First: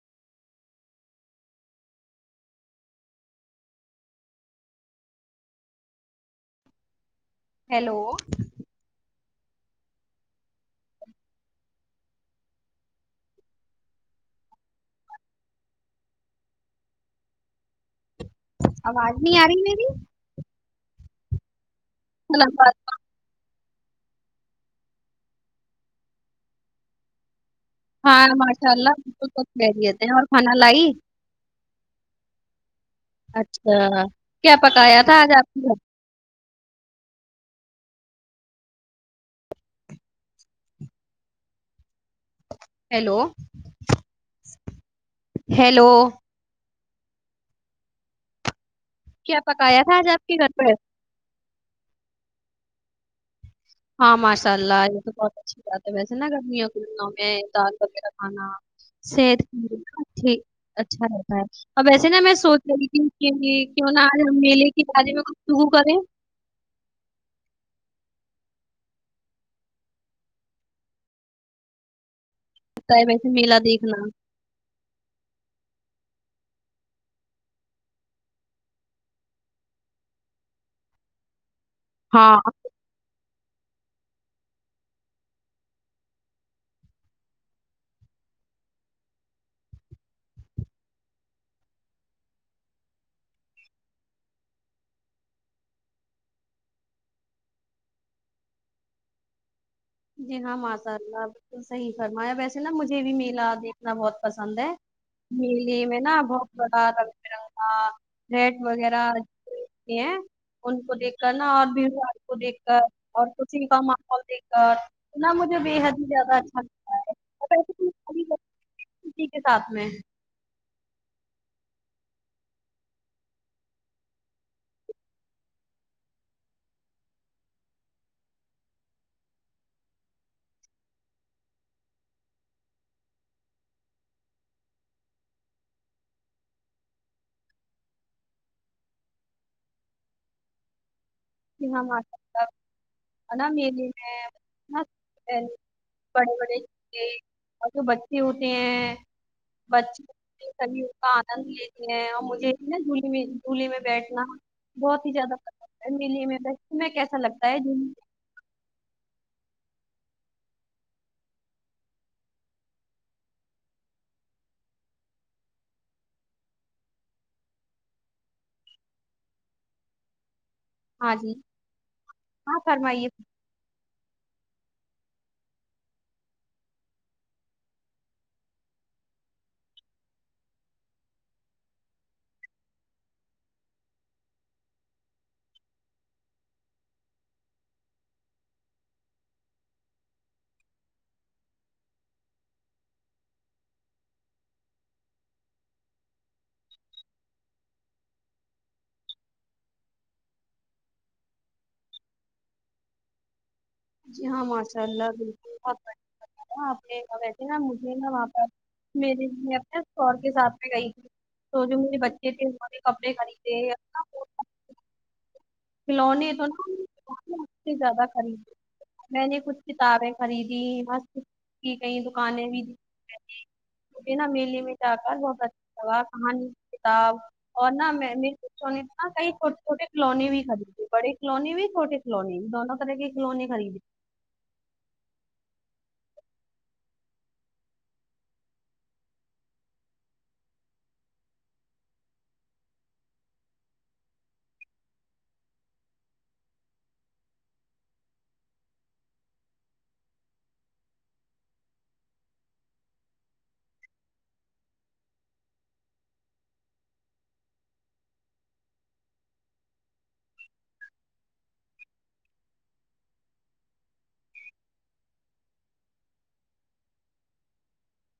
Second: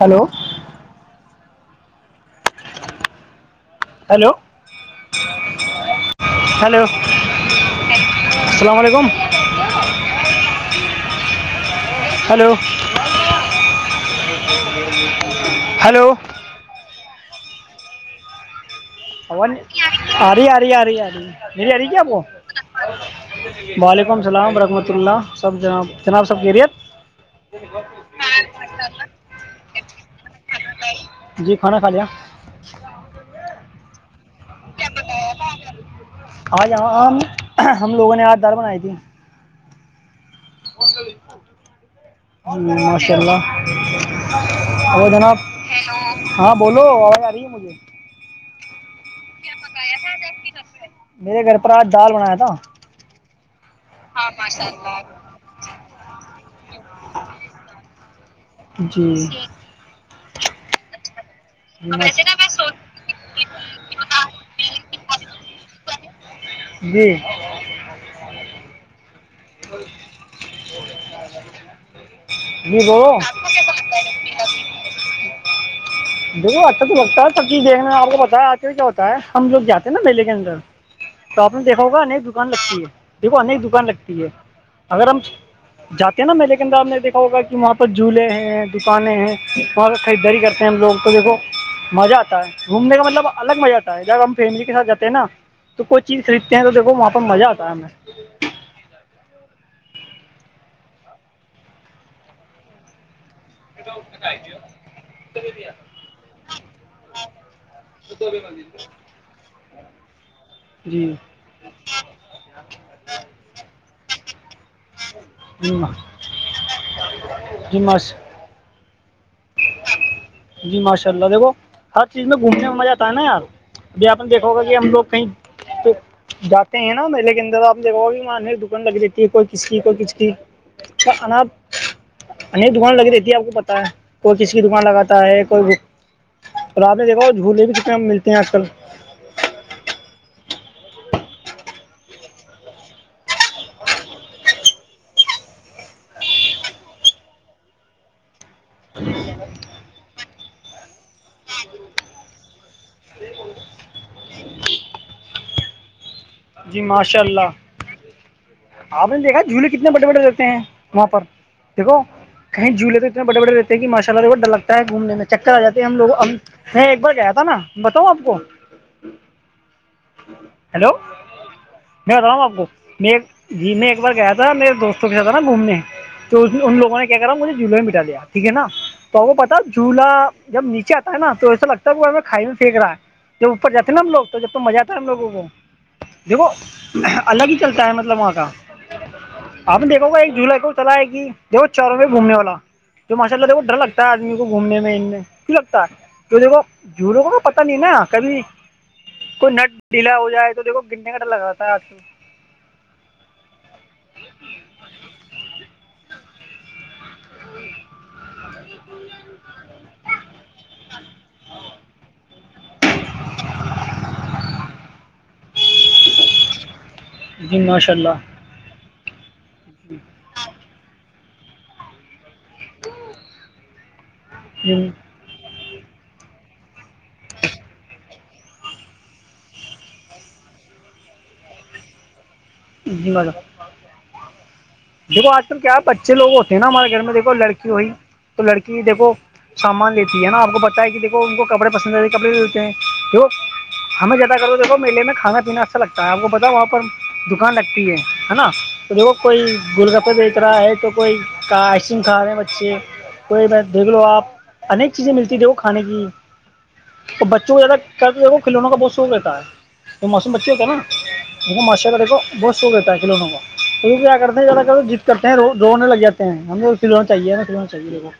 Hello hello hello hello السلام علیکم hello hello آواز نہیں آ رہی میری اری اری اری مری اری کیا اپ کو سلام. وعلیکم السلام رحمۃ اللہ سب جناب جناب سب کہہریت ہاں ماشاء اللہ ب سھ کہہریتے ہیں اور کھانا لائی جی کھانا کھا لیا اچھا کیا پکایا تھا آج آپ کی آاں جاںم ہم لوگوں نے ھم لوگو نے دار بنائی تھی ماشاء ہیلو اللہ ابو جناب ہیلو ہاں بولو آواز آ رہی ہے مجھے کیا پکایا تھا آج آپ کے گھر پر میرے گھر پر آج دال بنایا تھا ہاں ماشاء اللہ یہ تو بہت اچھی بات ویسے نا گرمیوں کے دنوں میں دال وغیرہ کھانا جی صحت کی ٹھیک اچھا رہتا ہے اب جی ویسے نا میں سوچ رہی ماشاء کی کیوں نہ آج ہم میلے کے بارے میں گفتگو کریں جی [inaudible] ہوتا ہے ویسے میلہ دیکھنا دیکو اچھا تو لگتا ہے سب چیز دیکنے میں آپ کو پتا آتے کیا ہوتا ہے ہم لوگ جاتے ہیں نا میلے کے اندر تو آپ نے دیکھا ہوگا نئی ہاں دکان لگتی ہے دیکھو ان ایک دکان لگتی ہے اگر ہم جاتے ہیں نا ملے کے اندر آ نے دیکھ ہوگا کی وہاں پے جولے ہیں دکانیں ہیں وہاں پے خریداری کرتے ہیں ہم لوگ تو دیکھو ماجہ آتا ہے گھومنے کا مطلب الگ ماجہ آتا ہے جب ہم فیملی کے ساتھ جاتے ہیں نا تو کوئی چیز خریدتے ہیں تویکھو وہاں پے ماجہ آتا ہے ہمیں جی ہاں ماساء اللہ بالکل صحیح فرمایا ویسے نا مجھے بھی میلہ دیکھنا بہت پسند ہے میلے میں نا بہت بڑا رنگبرنگا ریڈ وغیرہ ان کو جی دیکھ کر نا اور بھی کو دیکھ اور کوچی کا ماحول دیک تو نا مجھے بے جی ما- حد ہی زیادہ اچھا لگتا ہے جی ماشاء اسی کے ساتھ میں جی ماشاء اللہ دیکھو ہر چیز میں گھومنے میں ماجہ آتا ہے نا یار جی آپ نے دیکھا ہوگا کی ہم لوگ کہیں تو جاتے ہیں نا میلے کے اندر آپ دیکوگے وہا نئی دکان لگ دیتی ہے کوئی کس کی کوئی کس کی تو انپ انیک دکان لگی رہتی ہے آپ کو پتا ہے کوئی کس کی دکان لگاتی تا ہے کوئی آپ نے دیکھا جھولے بھی کتنے ملتے ہیں آج کل [inaudible] بڑے بڑے اور بچے ہوتے ہیں بچے سبھی کا آنند لیتے ہیں اور مجھے نا جھولے میں جھولے میں بیٹھنا بہت ہی زیادہ پسند ہے اسی لیے میں بیٹھ جی میں کیسا ماشاء لگتا ہے اللہ جھولی آپ نے دیکھا جھولے کتنے بڑے بڑے دہتے ہیں وہاں پر دیکھو کہیں جھولے تو اتنے بڑے بڑے رہتے ہیں ماشاء االلہ دیکھو ڈر لگتا ہے گھومنے میں چکر آ جاتے ہم لوگ ہم میں ایک بار گیا تھا نا بتاؤں آپ کو ہیلو ہاں جی میں بتاؤں آپ ہاں کو فرمائیے میں جی میں ایک بار گیا تھا میرے دوستوں کے ساتھ تھا نا گھومنے تو ان لوگوں نے کیا کرا مجھے جھولے میں بیٹا لیاٹھیک ہے نا تو وہ پتا جھلا جب نیچے آتا ہے نا تو ایسا لگتا ہے وہ ہمےکھائی میں پھینک رہا ہے جب اوپر جات نا ہم لوگ جب تو ماجہ ہم لوگوں کو دیکھو الگ ہی چلتا ہے مطلب وہاں کا آپ دیکھو گا ایک جھلا کو چلائے گی دیکھو چاروں پاۓ گھومنے والا جو ماشاء اللہ وہ ڈر لگتا ہے آدمی کو گھومنے میں ان میں تو دیکھو جھلو کا پتا نہیں ہے نا کبھی کوئی نٹ ڈیلا ہو جائے تو دیکو گننے ڈر لگا رہا ہے آج کل جی ہاں ماشاء اللہ بالکل آپ نے ویسے نا مجھے نا وہاں پر میری میں اپنےشوہر کے ساتھ میں گئی تھی تو جو میرے بچے تھے کپڑے خریدے [inaudible] کچھ کل جی ماشاء اللہ کتابیں خریدی بس کی کئی دکانیں بھی نا میلے جی میں جا کر بہت اچ کہانی کتاب اور نا مینے بچو کئی چھوٹے چھوٹے کلونی بھی بڑے کلونی بھی چھوٹٹی کالونی بھی دونوں [unintelligible] طرح کے کھلونے خریدے دیکھو آج کل کیا ہے بچے لوگ ہوتے ہیں نا ہمارے گھر میں دیکھو لڑکی ہوئی تو لڑکی دیکھو سامان لیتی ہے نا آپ کو پتا ہے کی دیکھو ان کو کپڑے پسند آتے کپڑے لیتے ہیں دیکھو ہمیں زیادہ تر تو دیکھو میلے میں کھانا پینا اچھا لگتا ہے آپ کو پتا وہاں پر دکان لگتی ہے ہے نا تو دیکھو کوئی گول گپے بیچھ رہا ہے تو کوئی کا آئس کریم کھا رہے ہیں بچے کوئی بس دیکھ لو آپ انیک چیزیں ملتی تھ وہ کھانے کی اور بچوں کو زیادہ کرتے کھیلونوں کا بہت شوق رہتا ہے وہ معصوم بچے ہوتے ہیں نا وہ ماشاءالله دیکھو بہت شوق رہتا ہے کھیلونوں کا تو کیا کرتے ہیں زیادہ ضد کرتے ہیں رونے لگ جات ہیں ہم کو کھیلونے چاہیے کھیلونے چاہے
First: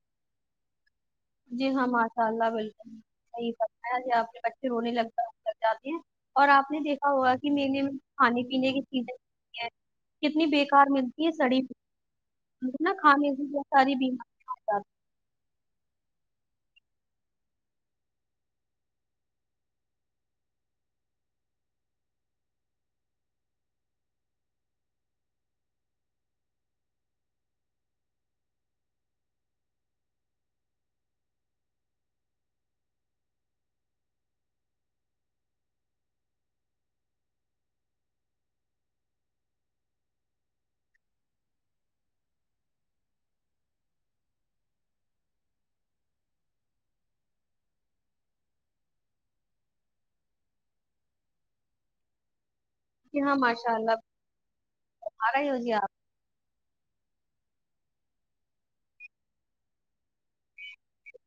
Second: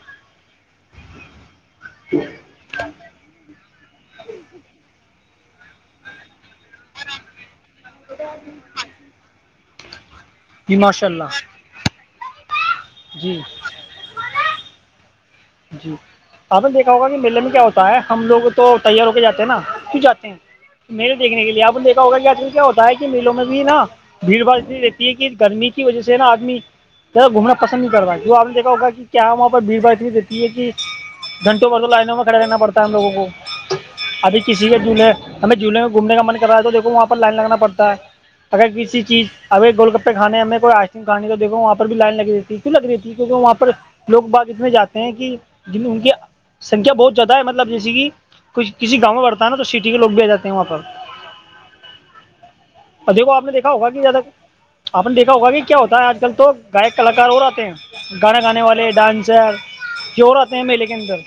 جی ہاں ماشاء اللہ بالکل صحیح پتا ہے آپ کے بچے رونے لگ لگ جاتے ہیں اور آپ نے دیکھا ہوگا کی میلے میں کھانے پینے کی چیزیں ہوتی ہیں کتنی بے جی کار ماشاء ملتی ہے اللہ سڑی ملتی نا کھانے جی سے ساری بیماری جی آپ نے دیکھا ہوگا کہ میلے میں کیا ہوتا ہے ہم لوگ تو تیار ہو کے جا تے ہیں نا کیوں جاتے ہیں میلے دیکھنے کے لیے آپ نے دیکھا ہوگا کیااکثر کیا ہوتا ہے کہ میلوں میں بھی نا بھیڑ بھڑ انی رہتی ہے کہ گرمی کی وجہ سے نا آدمی گھومناپسند نہیں کر رہا جو آ پنے دیکا ہوگا کی کیا وہاں پر بھیڑ بھاڑاتنی یہ کی گھنٹوں گھنٹوں لائنوں میں کھڑا رہنا پڑتا ہے ہم لوگوں کو ابھی کسی کے جھولے ہمیں جھولے میں گھومنے کا من کر رہا ہے تو وہاں پر لائن لگانا پڑتا ہے اگر کسی چیز اگر گول گپے کھانے ہمیں کو آئس کھانا ہو تو وہاں پر بھی لائن لگای ہوئی رہتی لگ رہی تھی کیونکہ وہاں پر لوگ باغ میں جاتے ہیں کی جن ان کے سکھیا بہت زیادہ ہے مطلب جیسیے کی کسی گاؤں میں پڑتا ہے نا تو سٹی کے لوگ بھی آ جاتے ہیں وہاں پر ہیں جی دیکھو ہاں آپ نے دیکھا ماشاء ہوگا اللہ کہ زیادہ آپ نے دیکھا بخار آئی ہوگا ہو کی جی کیا آپ ہوتا ہے آج کل تو گائیک کلاکار اور آتے ہیں گانا گانے والے ڈانسر چور آتے ہیں میلے کے اندر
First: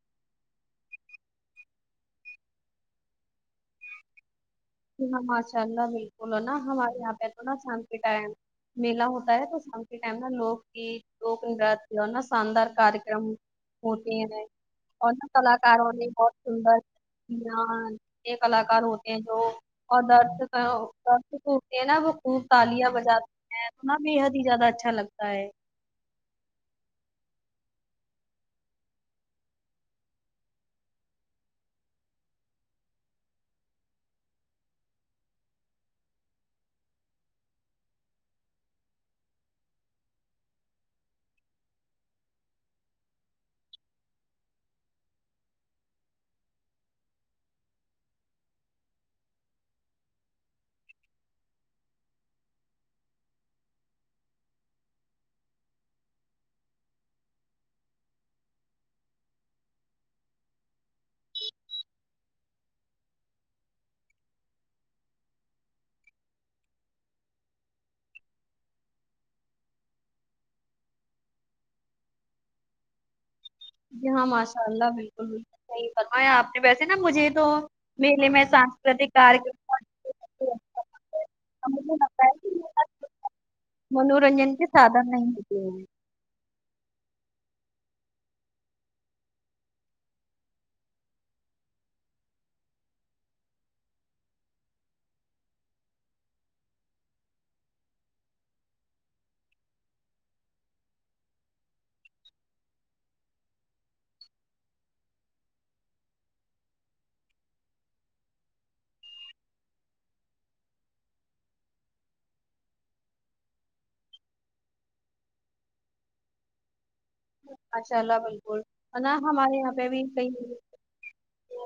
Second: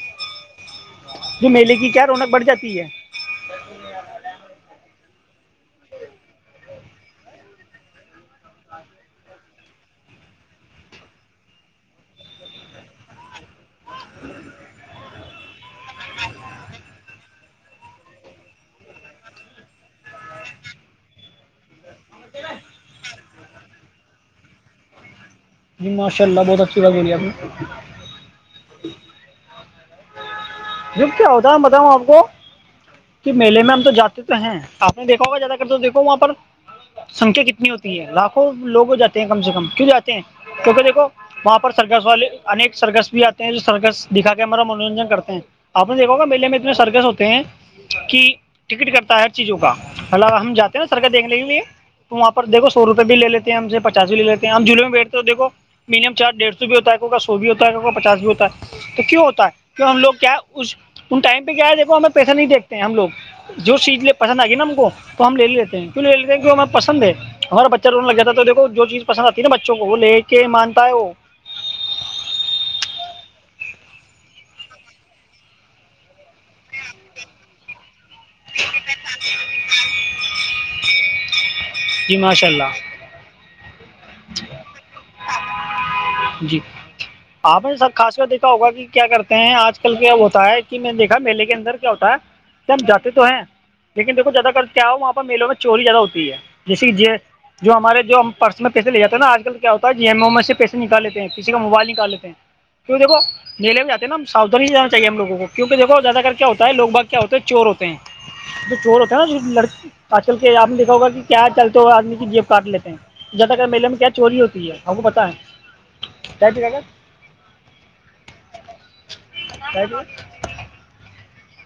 جو میلے کی کیا رونق بڑھ جاتی ہے جی ہاں ماشاء اللہ بالکل نا ہمارے یہاں پہ تو نا شام کے ٹائم میلا ہوتا ہے تو شام کے ٹائم نا لوک گیت لوک نرت اور نا شاندار کارکرم ہوتے ہے اور کلاکاروں نے بہت سندر یہ کلاکار ہوتے ہیں جو اور درد کا درد کوٹتے ہیں نا وہ خوب تالیاں بجاتے تونا بےحد ہی زیادہ اچھا لگتا ہے جی ماشاء اللہ بہت اچھی بات بولی آپنے جب کیا ہوتا ہے میں بتاؤں آپ کو کے میلے میں ہم تو جاتے تو ہیں آپ نے دیکھا ہوگا زیادہ تر تو دیکھو وہاں پر سنکھیا کتنی ہوتی ہے لاکھوں لوگ جاتے ہیں کم سے کم کیوں جاتے ہیں کیونکہ دیکھو وہاں پر سرکس والے انیک سرکس بھی آتے ہیں جو سرکس دکھا کے ہمارا منورنجن کرتے ہیں آپ نے دیکھا ہوگا میلے میں اتنے سرکس ہوتے ہیں کی ٹکٹ کرتا ہے ہر چیزوں کا مطلب ہم جاتے ہیں نا سرکس دیکھنے کیلئے تو وہاں پردیکھو سو روپئے بھی لے لیتے ہیں ہم سے پچاس بھی لے لیتے ہیں ہم جھولے میں بیٹھتے ہے تو دیکھو میڈیم چارج ڈیڑھ سو بھی ہوتا ہے کسیکا سو بھی ہوتا ہے کسیکا پچاس بھی ہوتا ہے توکیوں ہوتا ہے کیوں ہم لوگ کیا اس ان ٹائم پہ کیا ہے ج ہمیں پیسہ نہیں دیکھتے ہیں ہم لوگ جو چیز پسند آ گی نا ہم کو تو ہم لے لیتے ہیں کیوں لے لیتے ہیں کی ہمیں پسند ہے ہمارا بچہ رونے لگ جاتا تو دیکھو جو چیز پسند آتی ہے نا بچوں کو وہ لے کے مانتا ہے وہ جی ہاں ماشاء اللہ بالکل بالکل صحیح فرما ہے آپ نے ویسے نا مجھے تو میلے میں سانسکریتک کریکرم جی ماشاء اللہ [unintelligible] منورنجن کے سادھن ہی ہوتے ہیں جی آپ سب خاص کر دیکھا ہوگا کی کیا کرتے ہیں آج کل کیا ہوتا ہے کی میں دیکھا میلے کے اندر کیا ہوتا ہے سب جاتے تو ہیں لیکن دیکھو زیادہ تر کیا ہو وہاں پر میلوں میں چوری زیادہ ہوتی ہے جیسے جو ہمارے جو ہم پرس میں پیسے لے جاتے ہیں نا آج کل کیا ہوتا ہے جیبوں میں سے پیسے نکال لیتے ہیں کسی کا موبائل نکال لیتے ہیں کیوں دیکھو نیل میں جاتے ہیں ن ہم ساتھن ہی جانااہے ہم میلے میں جاتے ہے ہم سودھانی سے جانا چاہیے ہم لوگوں کو کیونکہ دیکھو زیادہ کر کیا ہوتا ہے لوگ باگ کیا ہوتے ہیں چور ہوتے ہیں جو چور ہوتا ہے نا لک آج کل کے آپ نے دیکھا ہوگا کہ کیا چلتے ہوے آدمی کی جیب کاٹ لیتے ہیں جدا کر میلے میں کیا چوری ہوتی ہے ہم کو پتاہیں کیا ھان [unintelligible] ماشاء اللہ بالکل اذان ہمارے یہاں پہ بھی کیا ک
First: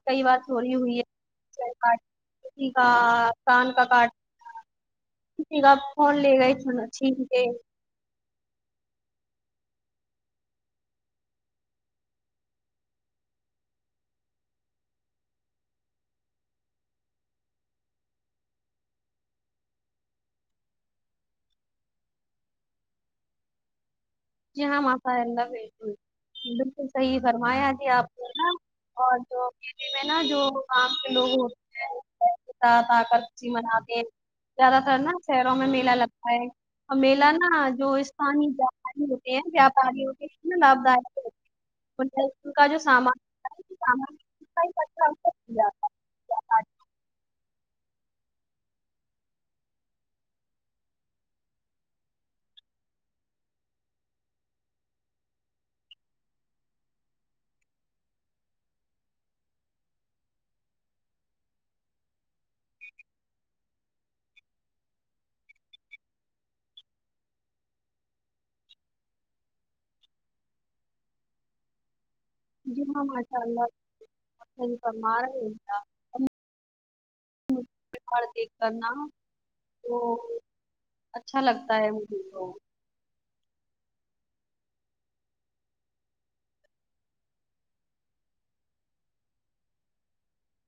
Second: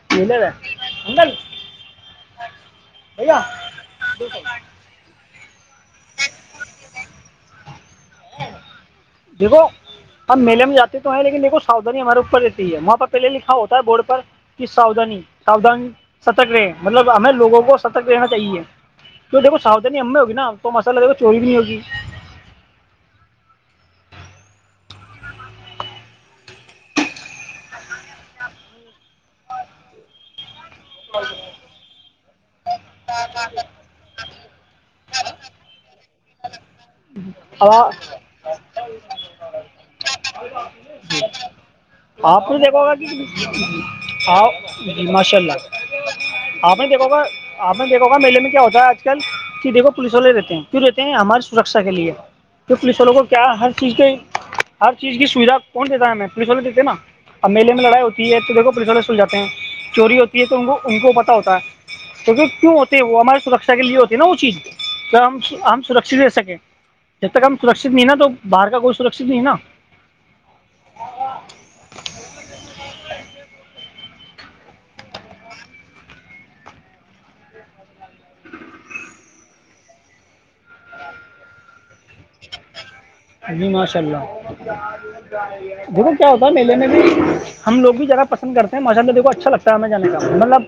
کئی بار میلر ہے چوری ہوئی انکل ہے کا [unintelligible] کان کا کٹ بٹ میرا فون لے گئے چھین کے دیکھو ہم میلے میں جاتے تو ہیں لیکن دیکھو ساودھانی ہمارے اوپر رہتی ہے وہاں پہلے لکھا ہوتا ہے بورڈ پر کی ساوھانی ساودھانی ستک رہے مطلب ہمیں لوگوں کو ستک رہنا چاہیے کی دیکھ ساھانی ہم میں ہوگی تو مسالہ دھو چوری بھی نہیں ہوگی جی ہاں ماںشااللہ بلکل بالکل صحیح فرمایا جھی آپ کو نا اور جو میں نا جو کاام کے لوگ ہوتے ہیں ساتھ آ کر کچی مناتے ہیں زیادہ تر نا شہروں میں میلہ لگتا ہے اور میلہ نا جو اب استانی جا پانی ہوگ کتنا لابھدائ ان نے آپ ان کا جو دیکھا ہوگا سامان سامان کہ آپ [unintelligible] دیکھ گا آپ نے دیکھا ہو گا میلے میں کیا ہوتا ہے آج کل کی دیکھو پولیس والے رہتے ہیں کیوں رہتے ہیں ہمارے سورکشا کے لیے توھر پولیس والوں کو کیا ہر چیز کے ہر چیز کی سویدھا کون دیتا ہے ہمیں پولیس والےدیتے ہےنا اب میلے میں لڑائی ہوتی ہے تو دیکھو پولیس والے سل جاتے ہیں چوری ہوتی ہے تو ان کو ان کو پتا ہوتا ہے تو کیوں ہوتے وہ ہمارے سورکشا کے لیے ہوتے نا وہ چیز ہم ہم سورکشت رہ سکتے جب تک ہم سورکشت نہیں نا تو باہر کا کوئی سورکشت نہیں نا جی ہاں ماشاء اللہ آپ سہی فرما رھے دیکھ کرنا تو اچھا لگتا ہے مجھے تو جی ماشاء اللہ دیکھو کیا ہوتا میلے میں بھی ہم لوگ بھی جانا پسند کرتے ہیں ماشاء اللہ دیکھ اچھا لگتا ہے ہمیں جانے کا مطلب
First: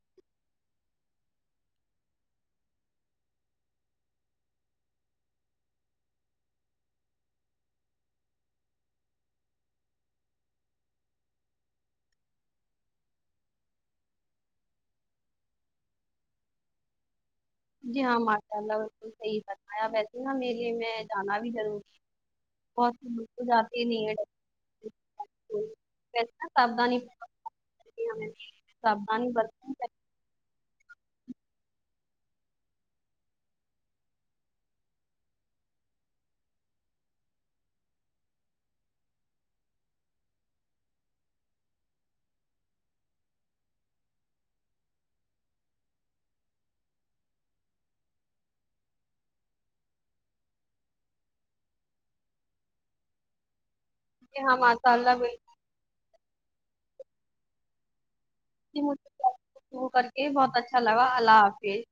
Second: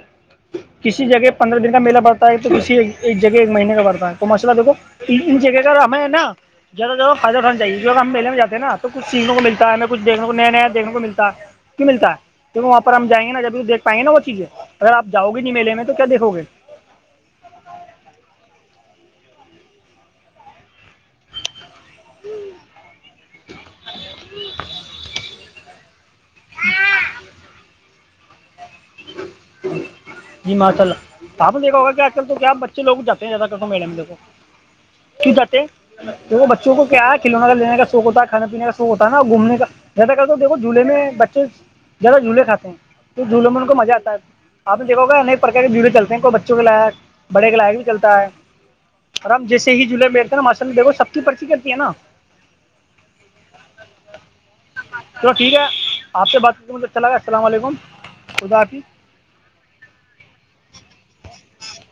کسی جگہ پندرہ دن کا میلہ بڑھتا ہے تو کسی ایک جگہ ایک مہینے کا بڑھتا ہے تو مسئلہ دیکھو جگہ گا ہمیں نا زیادہ جدہ خران چاہیے ا ہم میے میںاتے ہیں ن تو کچھ سیکھنے کو متا ہمیں کچھنے کو نیا نیایکھنے کو ملتا کی ملتا ہے کیونکہ وہاں پر ہم جائیں گے نا جب تویکھ پائیں گ نا وہ چیزیں اگر آپ جاؤ گے نہیں میلے میں تو کیا دیکھو گے جی ہاں ماشاء اللہ بلکل صحیح فرمایا ویسے نا میلے میں جانا بھی ضروری اور [unintelligible] ساودھانی برتی جی ماشاء اللہ توآپ نے دیکھا ہوگا کہ آج کل تو کیا بچے لوگ جاتے ہیں زیادہ کرو میلے میں دیکھو کی چاہتے ہیں ھ بچوں کو کیا ہے کھلونا کا لینے کا شوق ہوتا ہے کھے پینے کا شوق ہوتا نا گھومنے کا زیادہ کر تو دھو جھولے میں بچے زیادہ جھولے کھاتے ہیں تو جھولے میں ان کو مزہ آتا ہے آپ نے دیکھو گا ایک پرک کے جڑو چلتے ہیں کوئی بچوں کے لائق بڑے کے لائق بھی چلتا ہے اور ہم جیسے ہی جھولے بیٹے نا ماشاء اللہ دیکو سب کی پرچی کرتی ہے نا جی ہاں ماشاء اللہ چلو بالکل ٹھیک ہے آپ سے بات کروں تواچھا لگا السلام علیکم خدا جی حافظ مجھے شع کر کے بہت اچھا لگا اللہ حافظ